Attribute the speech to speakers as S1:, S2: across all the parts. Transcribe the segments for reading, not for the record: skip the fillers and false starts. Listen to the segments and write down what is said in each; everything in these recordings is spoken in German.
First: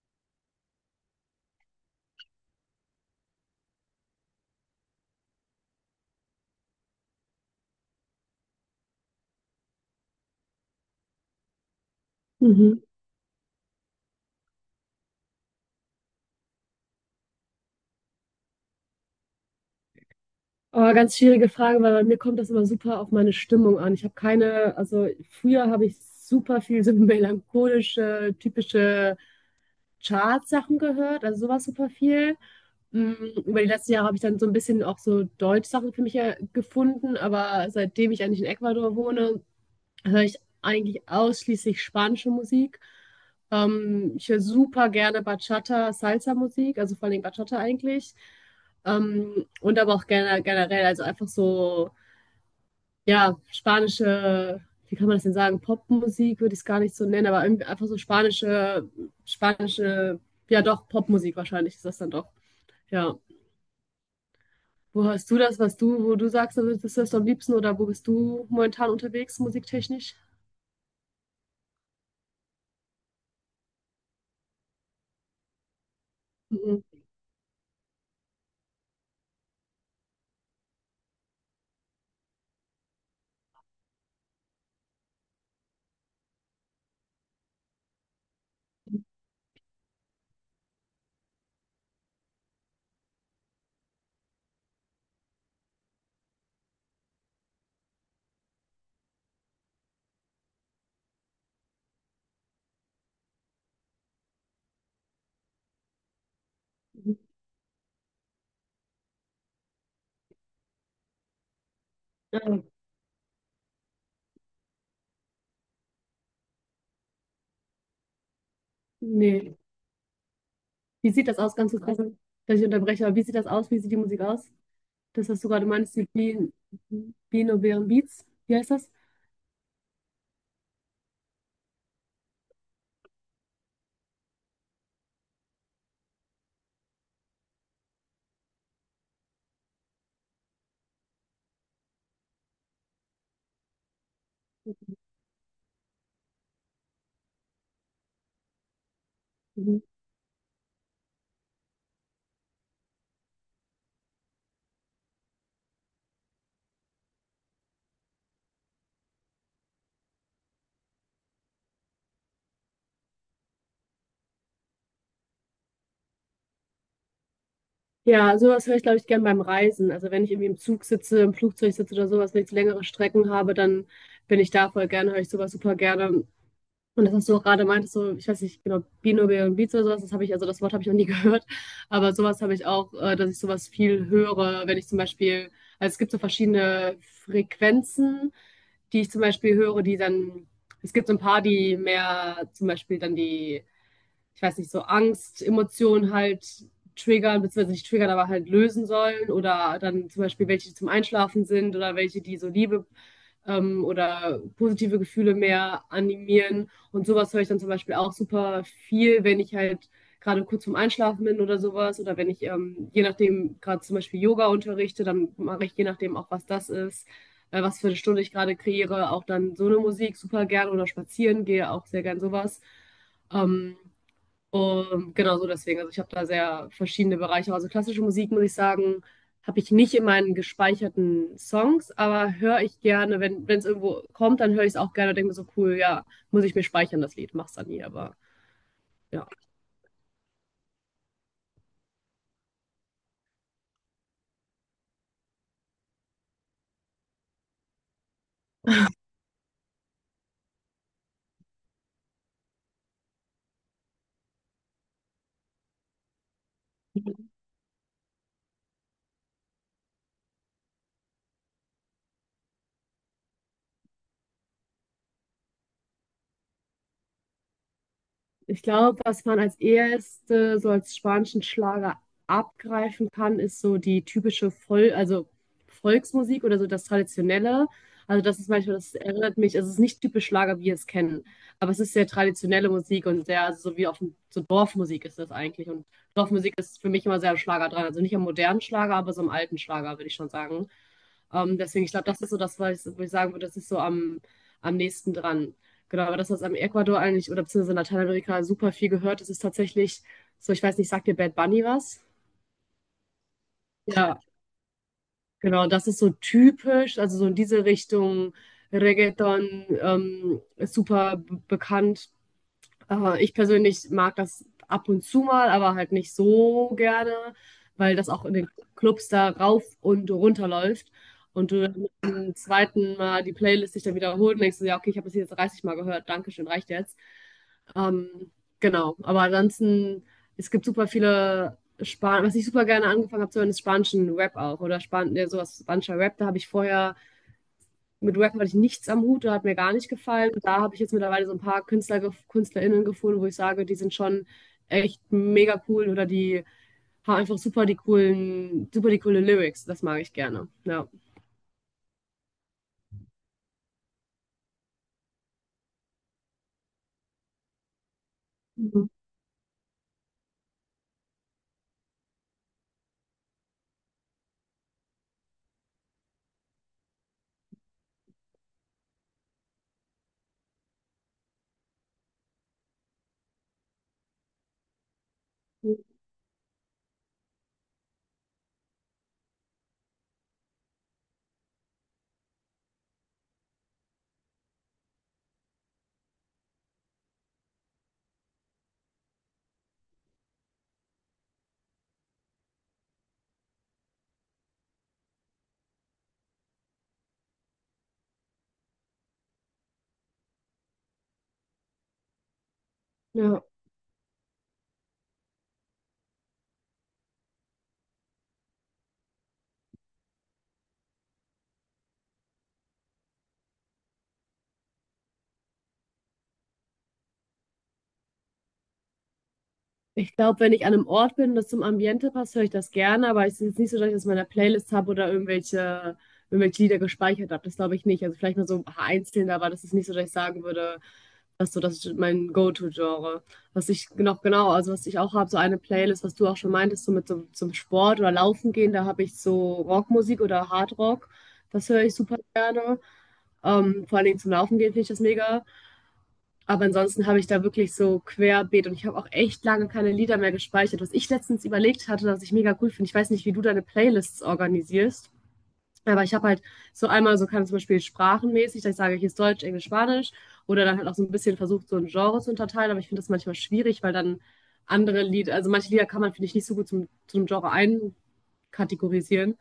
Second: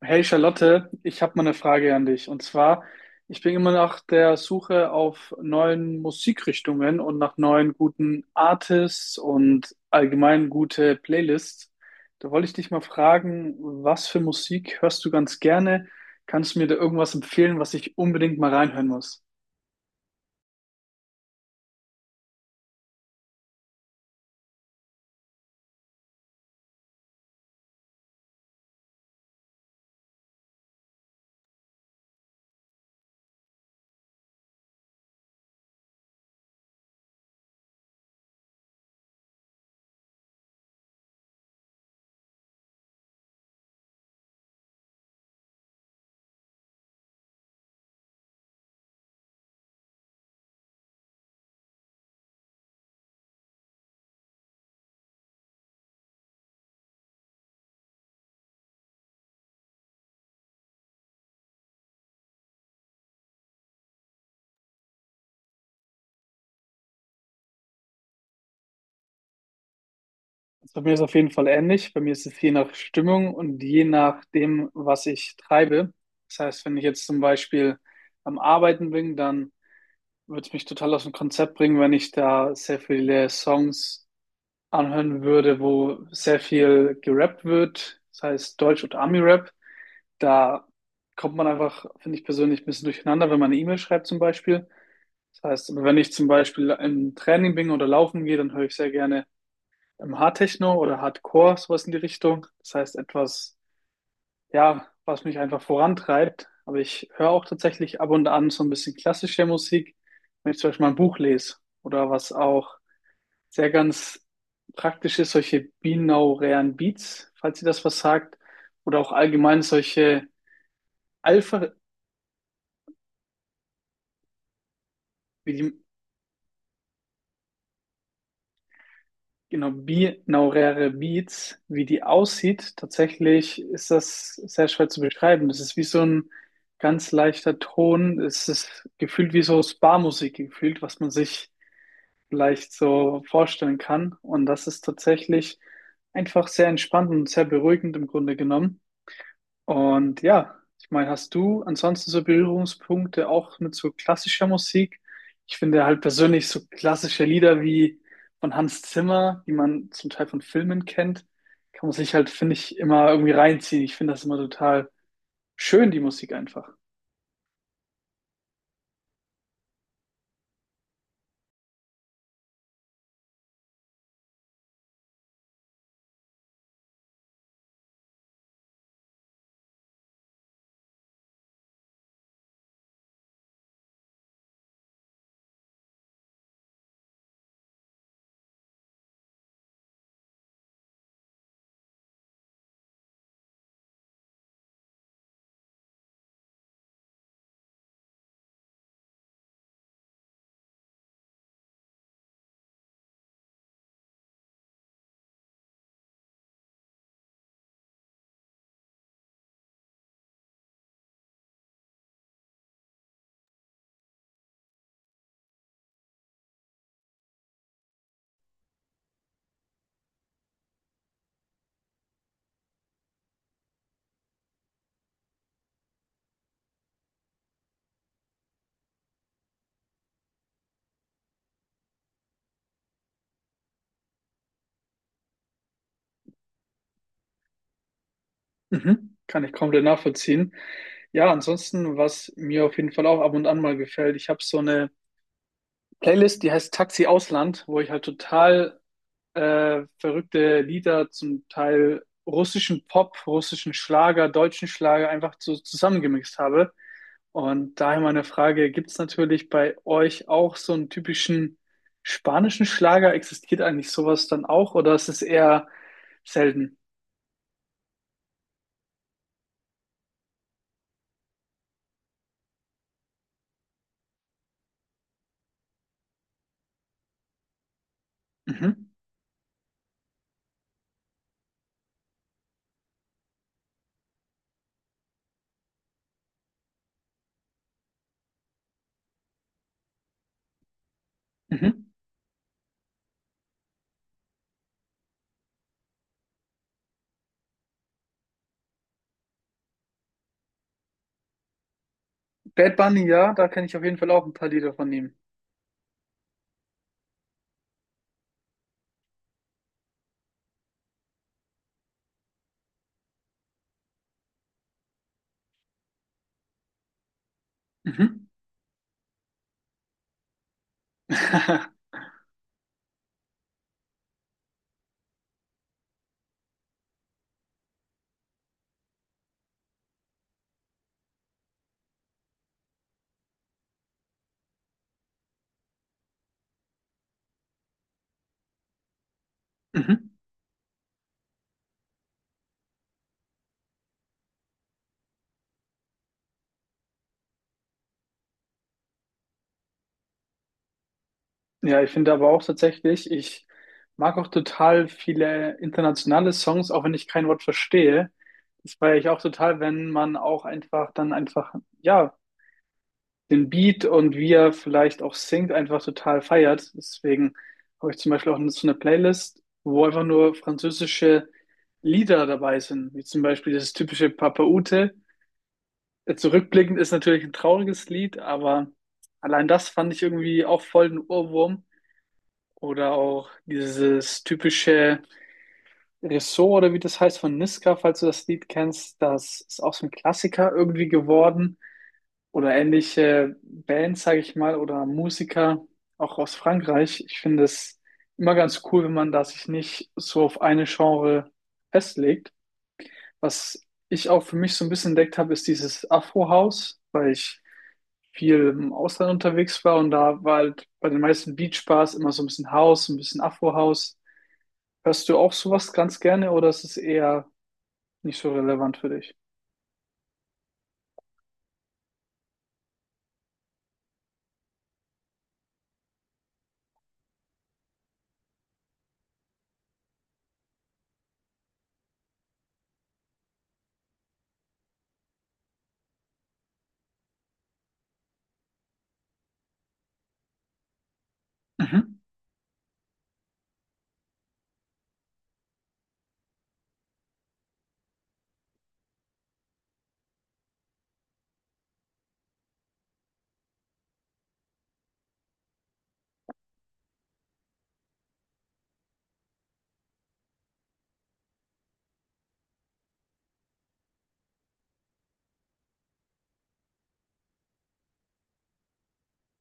S1: Hey Charlotte, ich habe mal eine Frage an dich. Und zwar, ich bin immer nach der Suche auf neuen Musikrichtungen und nach neuen guten Artists und allgemein gute Playlists. Da wollte ich dich mal
S2: Mhm.
S1: fragen, was für Musik hörst du ganz gerne? Kannst du mir da irgendwas empfehlen, was ich unbedingt mal reinhören muss?
S2: Aber ganz schwierige Frage, weil bei mir kommt das immer super auf meine Stimmung an. Ich habe keine, also früher habe ich super viel so melancholische, typische Chartsachen gehört, also sowas super viel. Mm, Über die letzten Jahre habe ich dann so ein bisschen auch so Deutschsachen für mich gefunden, aber seitdem ich eigentlich in Ecuador wohne, höre ich eigentlich ausschließlich spanische Musik. Ich höre super gerne Bachata, Salsa-Musik, also vor allem Bachata eigentlich. Und aber auch gerne, generell, also einfach so, ja, spanische, wie kann man das denn sagen, Popmusik würde ich es gar nicht so nennen, aber irgendwie einfach so spanische, spanische, ja doch, Popmusik wahrscheinlich ist das dann doch, ja. Wo hörst du das, was du, wo du sagst, also das ist das am liebsten oder wo bist du momentan unterwegs, musiktechnisch?
S1: Also bei mir ist es auf jeden Fall ähnlich. Bei mir ist es je nach Stimmung und je nach dem, was ich treibe. Das heißt, wenn ich
S2: Mhm.
S1: jetzt zum Beispiel am Arbeiten bin, dann würde mich total aus dem Konzept bringen, wenn ich da sehr viele Songs anhören würde, wo sehr viel gerappt wird, das heißt Deutsch- und Ami-Rap. Da kommt man einfach, finde ich persönlich, ein bisschen durcheinander, wenn man eine E-Mail schreibt zum Beispiel. Das heißt, wenn ich zum Beispiel im Training bin oder laufen gehe, dann höre ich sehr gerne im Hardtechno oder Hardcore, sowas in die Richtung. Das heißt, etwas, ja, was mich einfach vorantreibt. Aber ich
S2: Mhm.
S1: höre auch tatsächlich ab und an so ein bisschen klassische Musik, wenn ich zum Beispiel mal ein Buch lese oder was
S2: Ah.
S1: auch sehr ganz praktisch ist, solche binaurären Beats, falls ihr das was sagt, oder auch
S2: Nee.
S1: allgemein solche
S2: Wie sieht das aus,
S1: Alpha,
S2: ganz kurz, dass ich unterbreche, aber wie sieht das aus? Wie sieht die Musik aus? Das, was du
S1: wie
S2: gerade
S1: die,
S2: meinst, die binaurären Beats, wie heißt das?
S1: genau, binauräre Beats, wie die aussieht, tatsächlich ist das sehr schwer zu beschreiben. Das ist wie so ein ganz leichter Ton. Es ist gefühlt wie so Spa-Musik gefühlt, was man sich vielleicht so vorstellen kann. Und das ist tatsächlich einfach sehr entspannt und sehr beruhigend im Grunde genommen.
S2: Mhm.
S1: Und ja, ich meine, hast du ansonsten so Berührungspunkte auch mit so klassischer Musik? Ich finde halt persönlich so klassische Lieder wie von Hans Zimmer, die man zum Teil von Filmen kennt, kann man sich halt, finde ich, immer irgendwie reinziehen. Ich finde das immer total schön, die Musik einfach.
S2: Ja, sowas höre ich, glaube ich, gern beim Reisen. Also wenn ich irgendwie im Zug sitze, im Flugzeug sitze oder sowas, wenn ich längere Strecken habe, dann bin ich da voll gerne, höre ich sowas super gerne. Und das, was du auch gerade meintest, so, ich weiß nicht genau, Bino Beats oder sowas, das habe ich, also das Wort habe ich noch nie gehört, aber sowas habe ich auch, dass ich sowas viel höre, wenn ich zum Beispiel, also es gibt so verschiedene Frequenzen, die ich zum Beispiel höre, die dann, es gibt so ein paar, die mehr zum Beispiel dann die, ich weiß nicht, so Angst, Emotionen halt triggern, beziehungsweise nicht triggern, aber halt lösen sollen oder dann zum Beispiel welche, die zum Einschlafen sind oder welche, die so Liebe oder positive Gefühle mehr animieren. Und sowas höre ich dann zum Beispiel auch super viel, wenn ich halt gerade kurz vorm Einschlafen bin oder sowas. Oder wenn ich, je nachdem, gerade zum Beispiel Yoga unterrichte, dann mache ich je nachdem auch, was das ist, was für eine Stunde ich gerade kreiere, auch dann so eine Musik super gern oder spazieren gehe auch sehr gern sowas. Ähm, und genau so deswegen. Also ich habe da sehr verschiedene Bereiche. Also klassische Musik, muss ich sagen, habe ich nicht in meinen gespeicherten Songs, aber höre ich gerne, wenn es irgendwo kommt, dann höre ich es auch gerne und denke mir so, cool, ja, muss ich mir speichern, das Lied. Mach's dann nie, aber
S1: Mhm.
S2: ja.
S1: Kann ich komplett nachvollziehen. Ja, ansonsten, was mir auf jeden Fall auch ab und an mal gefällt, ich habe so eine Playlist, die heißt Taxi Ausland, wo ich halt total verrückte Lieder, zum Teil russischen Pop, russischen Schlager, deutschen Schlager einfach so zusammengemixt habe. Und daher meine Frage, gibt es natürlich bei euch auch so einen typischen spanischen Schlager? Existiert eigentlich sowas dann auch oder ist es eher selten?
S2: Ich glaube, was man als erste so als spanischen Schlager abgreifen kann, ist so die typische Vol also Volksmusik oder so das Traditionelle. Also das ist manchmal,
S1: Mhm.
S2: das erinnert mich, also es ist nicht typisch Schlager, wie wir es kennen, aber es ist sehr traditionelle Musik und sehr, also so wie auf dem, so Dorfmusik ist das eigentlich. Und Dorfmusik ist für mich immer sehr am Schlager dran. Also nicht am modernen Schlager, aber so am alten Schlager, würde ich schon sagen.
S1: Mhm.
S2: Deswegen, ich glaube, das ist so das, was ich, wo ich sagen würde, das ist so am, am nächsten dran. Genau, aber das, was am Ecuador eigentlich oder beziehungsweise in Lateinamerika super viel gehört, das ist tatsächlich so, ich weiß nicht, sagt dir Bad Bunny was?
S1: Bad Bunny, ja, da kenne ich auf jeden Fall
S2: Ja.
S1: auch ein paar Lieder von ihm.
S2: Genau, das ist so typisch, also so in diese Richtung Reggaeton, ist super bekannt. Ich persönlich mag das ab und zu mal, aber halt nicht so gerne, weil das auch
S1: Mhm.
S2: in den Clubs da rauf und runter läuft. Und du dann mit dem zweiten Mal die Playlist sich dann wiederholt und denkst du, ja, okay, ich habe das jetzt 30 Mal gehört, Dankeschön, reicht jetzt. Ähm, genau, aber ansonsten, es gibt super viele Span was ich super gerne angefangen habe zu hören, ist spanischen Rap auch oder Span ja, sowas, spanischer Rap, da habe ich vorher mit Wacken hatte ich nichts am Hut, da hat mir gar nicht
S1: Mhm.
S2: gefallen. Und da habe ich jetzt mittlerweile so ein paar Künstler, KünstlerInnen gefunden, wo ich sage, die sind schon echt mega cool oder die haben einfach super die coolen, super die coole Lyrics. Das mag ich gerne. Ja.
S1: Ja, ich finde aber auch tatsächlich, ich mag auch total viele internationale Songs, auch wenn ich kein Wort verstehe. Das
S2: Mhm.
S1: feiere ich auch total, wenn man auch einfach dann einfach, ja, den Beat und wie er vielleicht auch singt, einfach total feiert. Deswegen habe ich zum Beispiel auch so eine Playlist, wo einfach nur französische Lieder dabei sind, wie zum Beispiel dieses typische Papa Ute. Zurückblickend ist natürlich ein trauriges Lied, aber allein das fand ich irgendwie auch voll ein Ohrwurm. Oder auch dieses typische Ressort oder wie das heißt von Niska, falls du das Lied kennst, das ist auch so ein Klassiker irgendwie geworden. Oder ähnliche Bands, sage ich mal, oder Musiker, auch aus Frankreich. Ich finde es immer ganz cool, wenn man da sich nicht so auf eine Genre festlegt.
S2: Ja.
S1: Was ich auch für mich so ein bisschen entdeckt habe, ist dieses Afro-House, weil ich viel im Ausland unterwegs war und da war halt bei den meisten Beach-Bars immer so ein bisschen House, ein bisschen Afro-House. Hörst du auch sowas ganz gerne oder ist es eher nicht so relevant für dich?
S2: Ich glaube, wenn ich an einem Ort bin und das zum Ambiente passt, höre ich das gerne, aber es ist jetzt nicht so, dass ich das in meiner Playlist habe oder irgendwelche, irgendwelche Lieder gespeichert habe. Das glaube ich nicht. Also vielleicht mal so ein paar einzelne, aber das ist nicht so, dass ich sagen würde, das so, das ist mein Go-To-Genre. Was ich noch genau, also was ich auch habe, so eine Playlist, was du auch schon meintest, so mit so, zum Sport oder Laufen gehen, da habe ich so Rockmusik oder Hardrock. Das höre ich
S1: Mhm.
S2: super gerne. Vor allen Dingen zum Laufen gehen finde ich das mega. Aber ansonsten habe ich da wirklich so querbeet und ich habe auch echt lange keine Lieder mehr gespeichert. Was ich letztens überlegt hatte, was ich mega cool finde, ich weiß nicht, wie du deine Playlists organisierst, aber ich habe halt so einmal so kann zum Beispiel sprachenmäßig, dass ich sage, hier ist Deutsch, Englisch, Spanisch oder dann halt auch so ein bisschen versucht, so ein Genre zu unterteilen, aber ich finde das manchmal schwierig, weil dann andere Lieder, also manche Lieder kann man, finde ich, nicht so gut zum, zum Genre einkategorisieren.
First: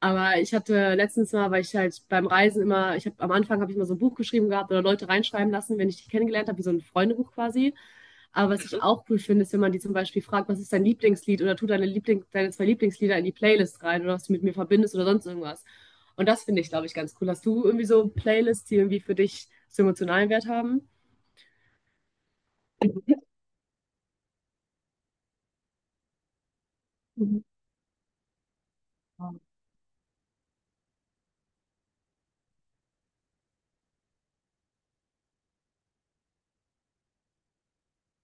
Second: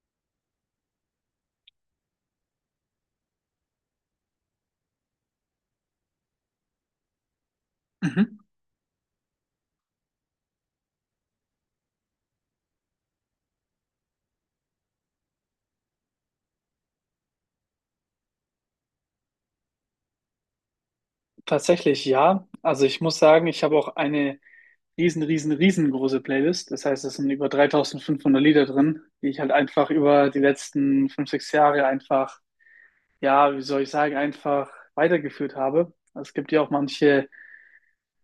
S2: Aber ich hatte letztens mal, weil ich halt beim Reisen immer, ich habe am Anfang habe ich mal so ein Buch geschrieben gehabt oder Leute reinschreiben lassen, wenn ich die kennengelernt habe, wie so ein Freundebuch quasi.
S1: Mhm.
S2: Aber was ich auch cool finde, ist, wenn man die zum Beispiel fragt, was ist dein Lieblingslied oder tu deine Liebling, deine zwei Lieblingslieder in die Playlist rein oder was du mit mir verbindest oder sonst irgendwas. Und das finde ich, glaube ich, ganz cool. Hast du irgendwie so Playlists, die irgendwie für dich so emotionalen Wert haben?
S1: Tatsächlich ja. Also ich muss sagen, ich habe auch eine riesen, riesen, riesengroße Playlist. Das heißt, es sind
S2: Mhm.
S1: über 3500 Lieder drin, die ich halt einfach über die letzten fünf, sechs Jahre einfach, ja, wie soll ich sagen, einfach weitergeführt habe. Also es gibt ja auch manche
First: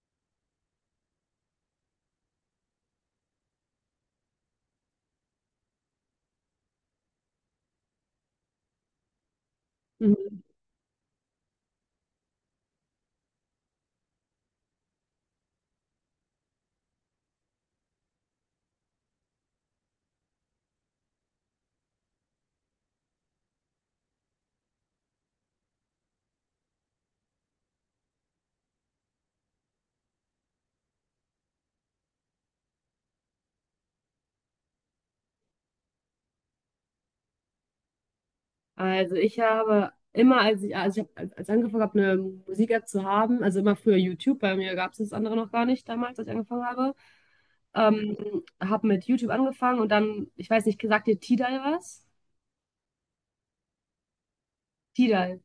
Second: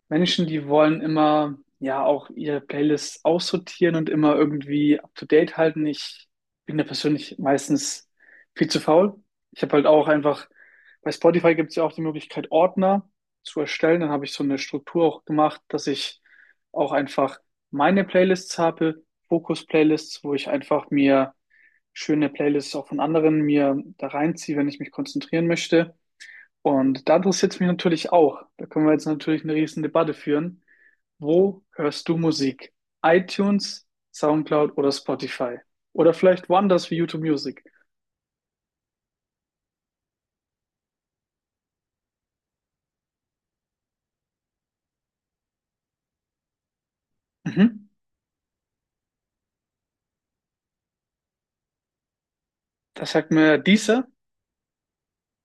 S1: Menschen, die wollen immer ja auch ihre Playlists aussortieren und immer irgendwie up to date halten. Ich bin da persönlich meistens viel zu faul. Ich habe halt auch
S2: Mhm.
S1: einfach, bei Spotify gibt es ja auch die Möglichkeit, Ordner zu erstellen. Dann habe ich so eine Struktur auch gemacht, dass ich auch einfach meine Playlists habe, Fokus-Playlists, wo ich einfach mir schöne Playlists auch von anderen mir da reinziehe, wenn ich mich konzentrieren möchte. Und da interessiert es mich natürlich auch. Da können wir jetzt natürlich eine riesen Debatte führen. Wo hörst du Musik? iTunes, SoundCloud oder Spotify? Oder vielleicht woanders wie YouTube Music?
S2: Also ich habe immer, als ich, also ich hab, als ich angefangen habe, eine Musik-App zu haben, also immer früher YouTube, bei mir gab es das andere noch gar nicht damals, als ich angefangen habe,
S1: Mhm.
S2: ähm, habe mit YouTube angefangen und dann, ich weiß nicht, sagt dir Tidal was?
S1: Das sagt mir dieser?
S2: Tidal.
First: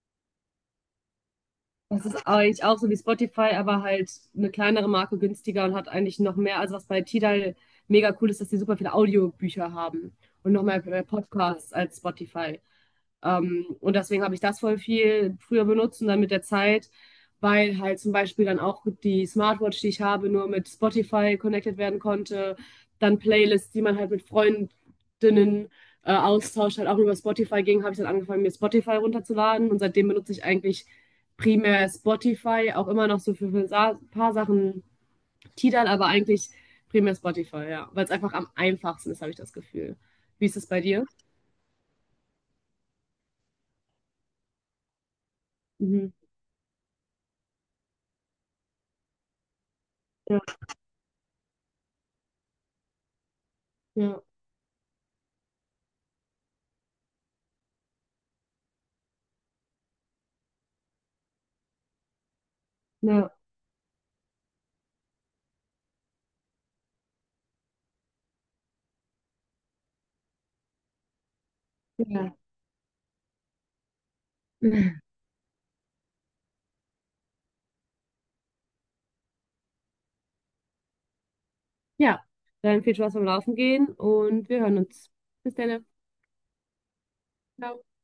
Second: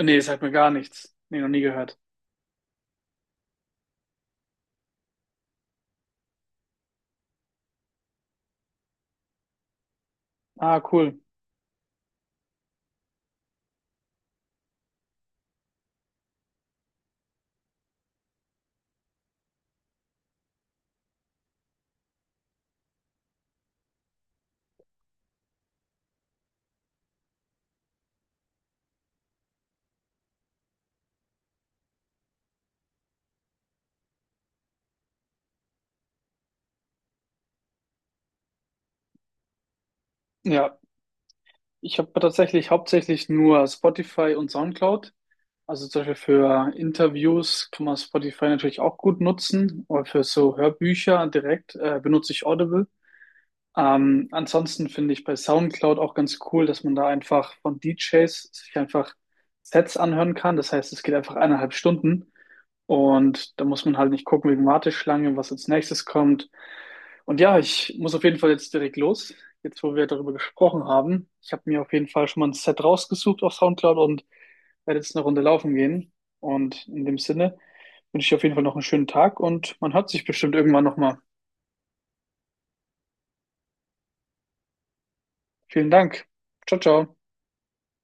S1: Nee, das sagt mir gar nichts. Nee, noch nie gehört.
S2: Das ist eigentlich auch so wie Spotify, aber halt eine kleinere Marke günstiger und hat eigentlich noch mehr, also was bei Tidal mega cool ist, dass die super viele Audiobücher haben und noch
S1: Ah,
S2: mehr
S1: cool.
S2: Podcasts als Spotify. Und deswegen habe ich das voll viel früher benutzt und dann mit der Zeit, weil halt zum Beispiel dann auch die Smartwatch, die ich habe, nur mit Spotify connected werden konnte. Dann Playlists, die man halt mit Freundinnen austauscht, halt auch über Spotify ging, habe ich dann angefangen, mir Spotify runterzuladen. Und seitdem benutze ich eigentlich primär Spotify, auch immer noch so für ein paar Sachen Tidal, aber eigentlich primär Spotify, ja. Weil es einfach am einfachsten ist, habe ich das Gefühl. Wie ist es
S1: Ja,
S2: bei dir?
S1: ich habe tatsächlich hauptsächlich nur Spotify und SoundCloud. Also zum
S2: Mhm.
S1: Beispiel für Interviews kann man Spotify natürlich auch gut nutzen, aber für
S2: Ja,
S1: so Hörbücher direkt benutze ich Audible.
S2: ja,
S1: Ansonsten finde ich bei SoundCloud auch ganz cool, dass man da einfach von DJs sich einfach Sets anhören kann. Das heißt, es geht einfach eineinhalb Stunden
S2: ja.
S1: und da muss man halt nicht gucken wegen Warteschlange, was als nächstes kommt. Und ja, ich muss auf jeden Fall jetzt direkt los, jetzt wo wir darüber gesprochen haben. Ich habe mir auf jeden Fall
S2: Ja.
S1: schon mal ein Set rausgesucht auf SoundCloud und werde jetzt eine Runde laufen gehen. Und in dem Sinne wünsche ich auf jeden Fall noch einen schönen Tag und man hört sich bestimmt irgendwann nochmal.
S2: Ja, dann viel Spaß beim Laufen gehen und wir hören uns. Bis dann.
S1: Vielen Dank. Ciao, ciao.
S2: Ciao.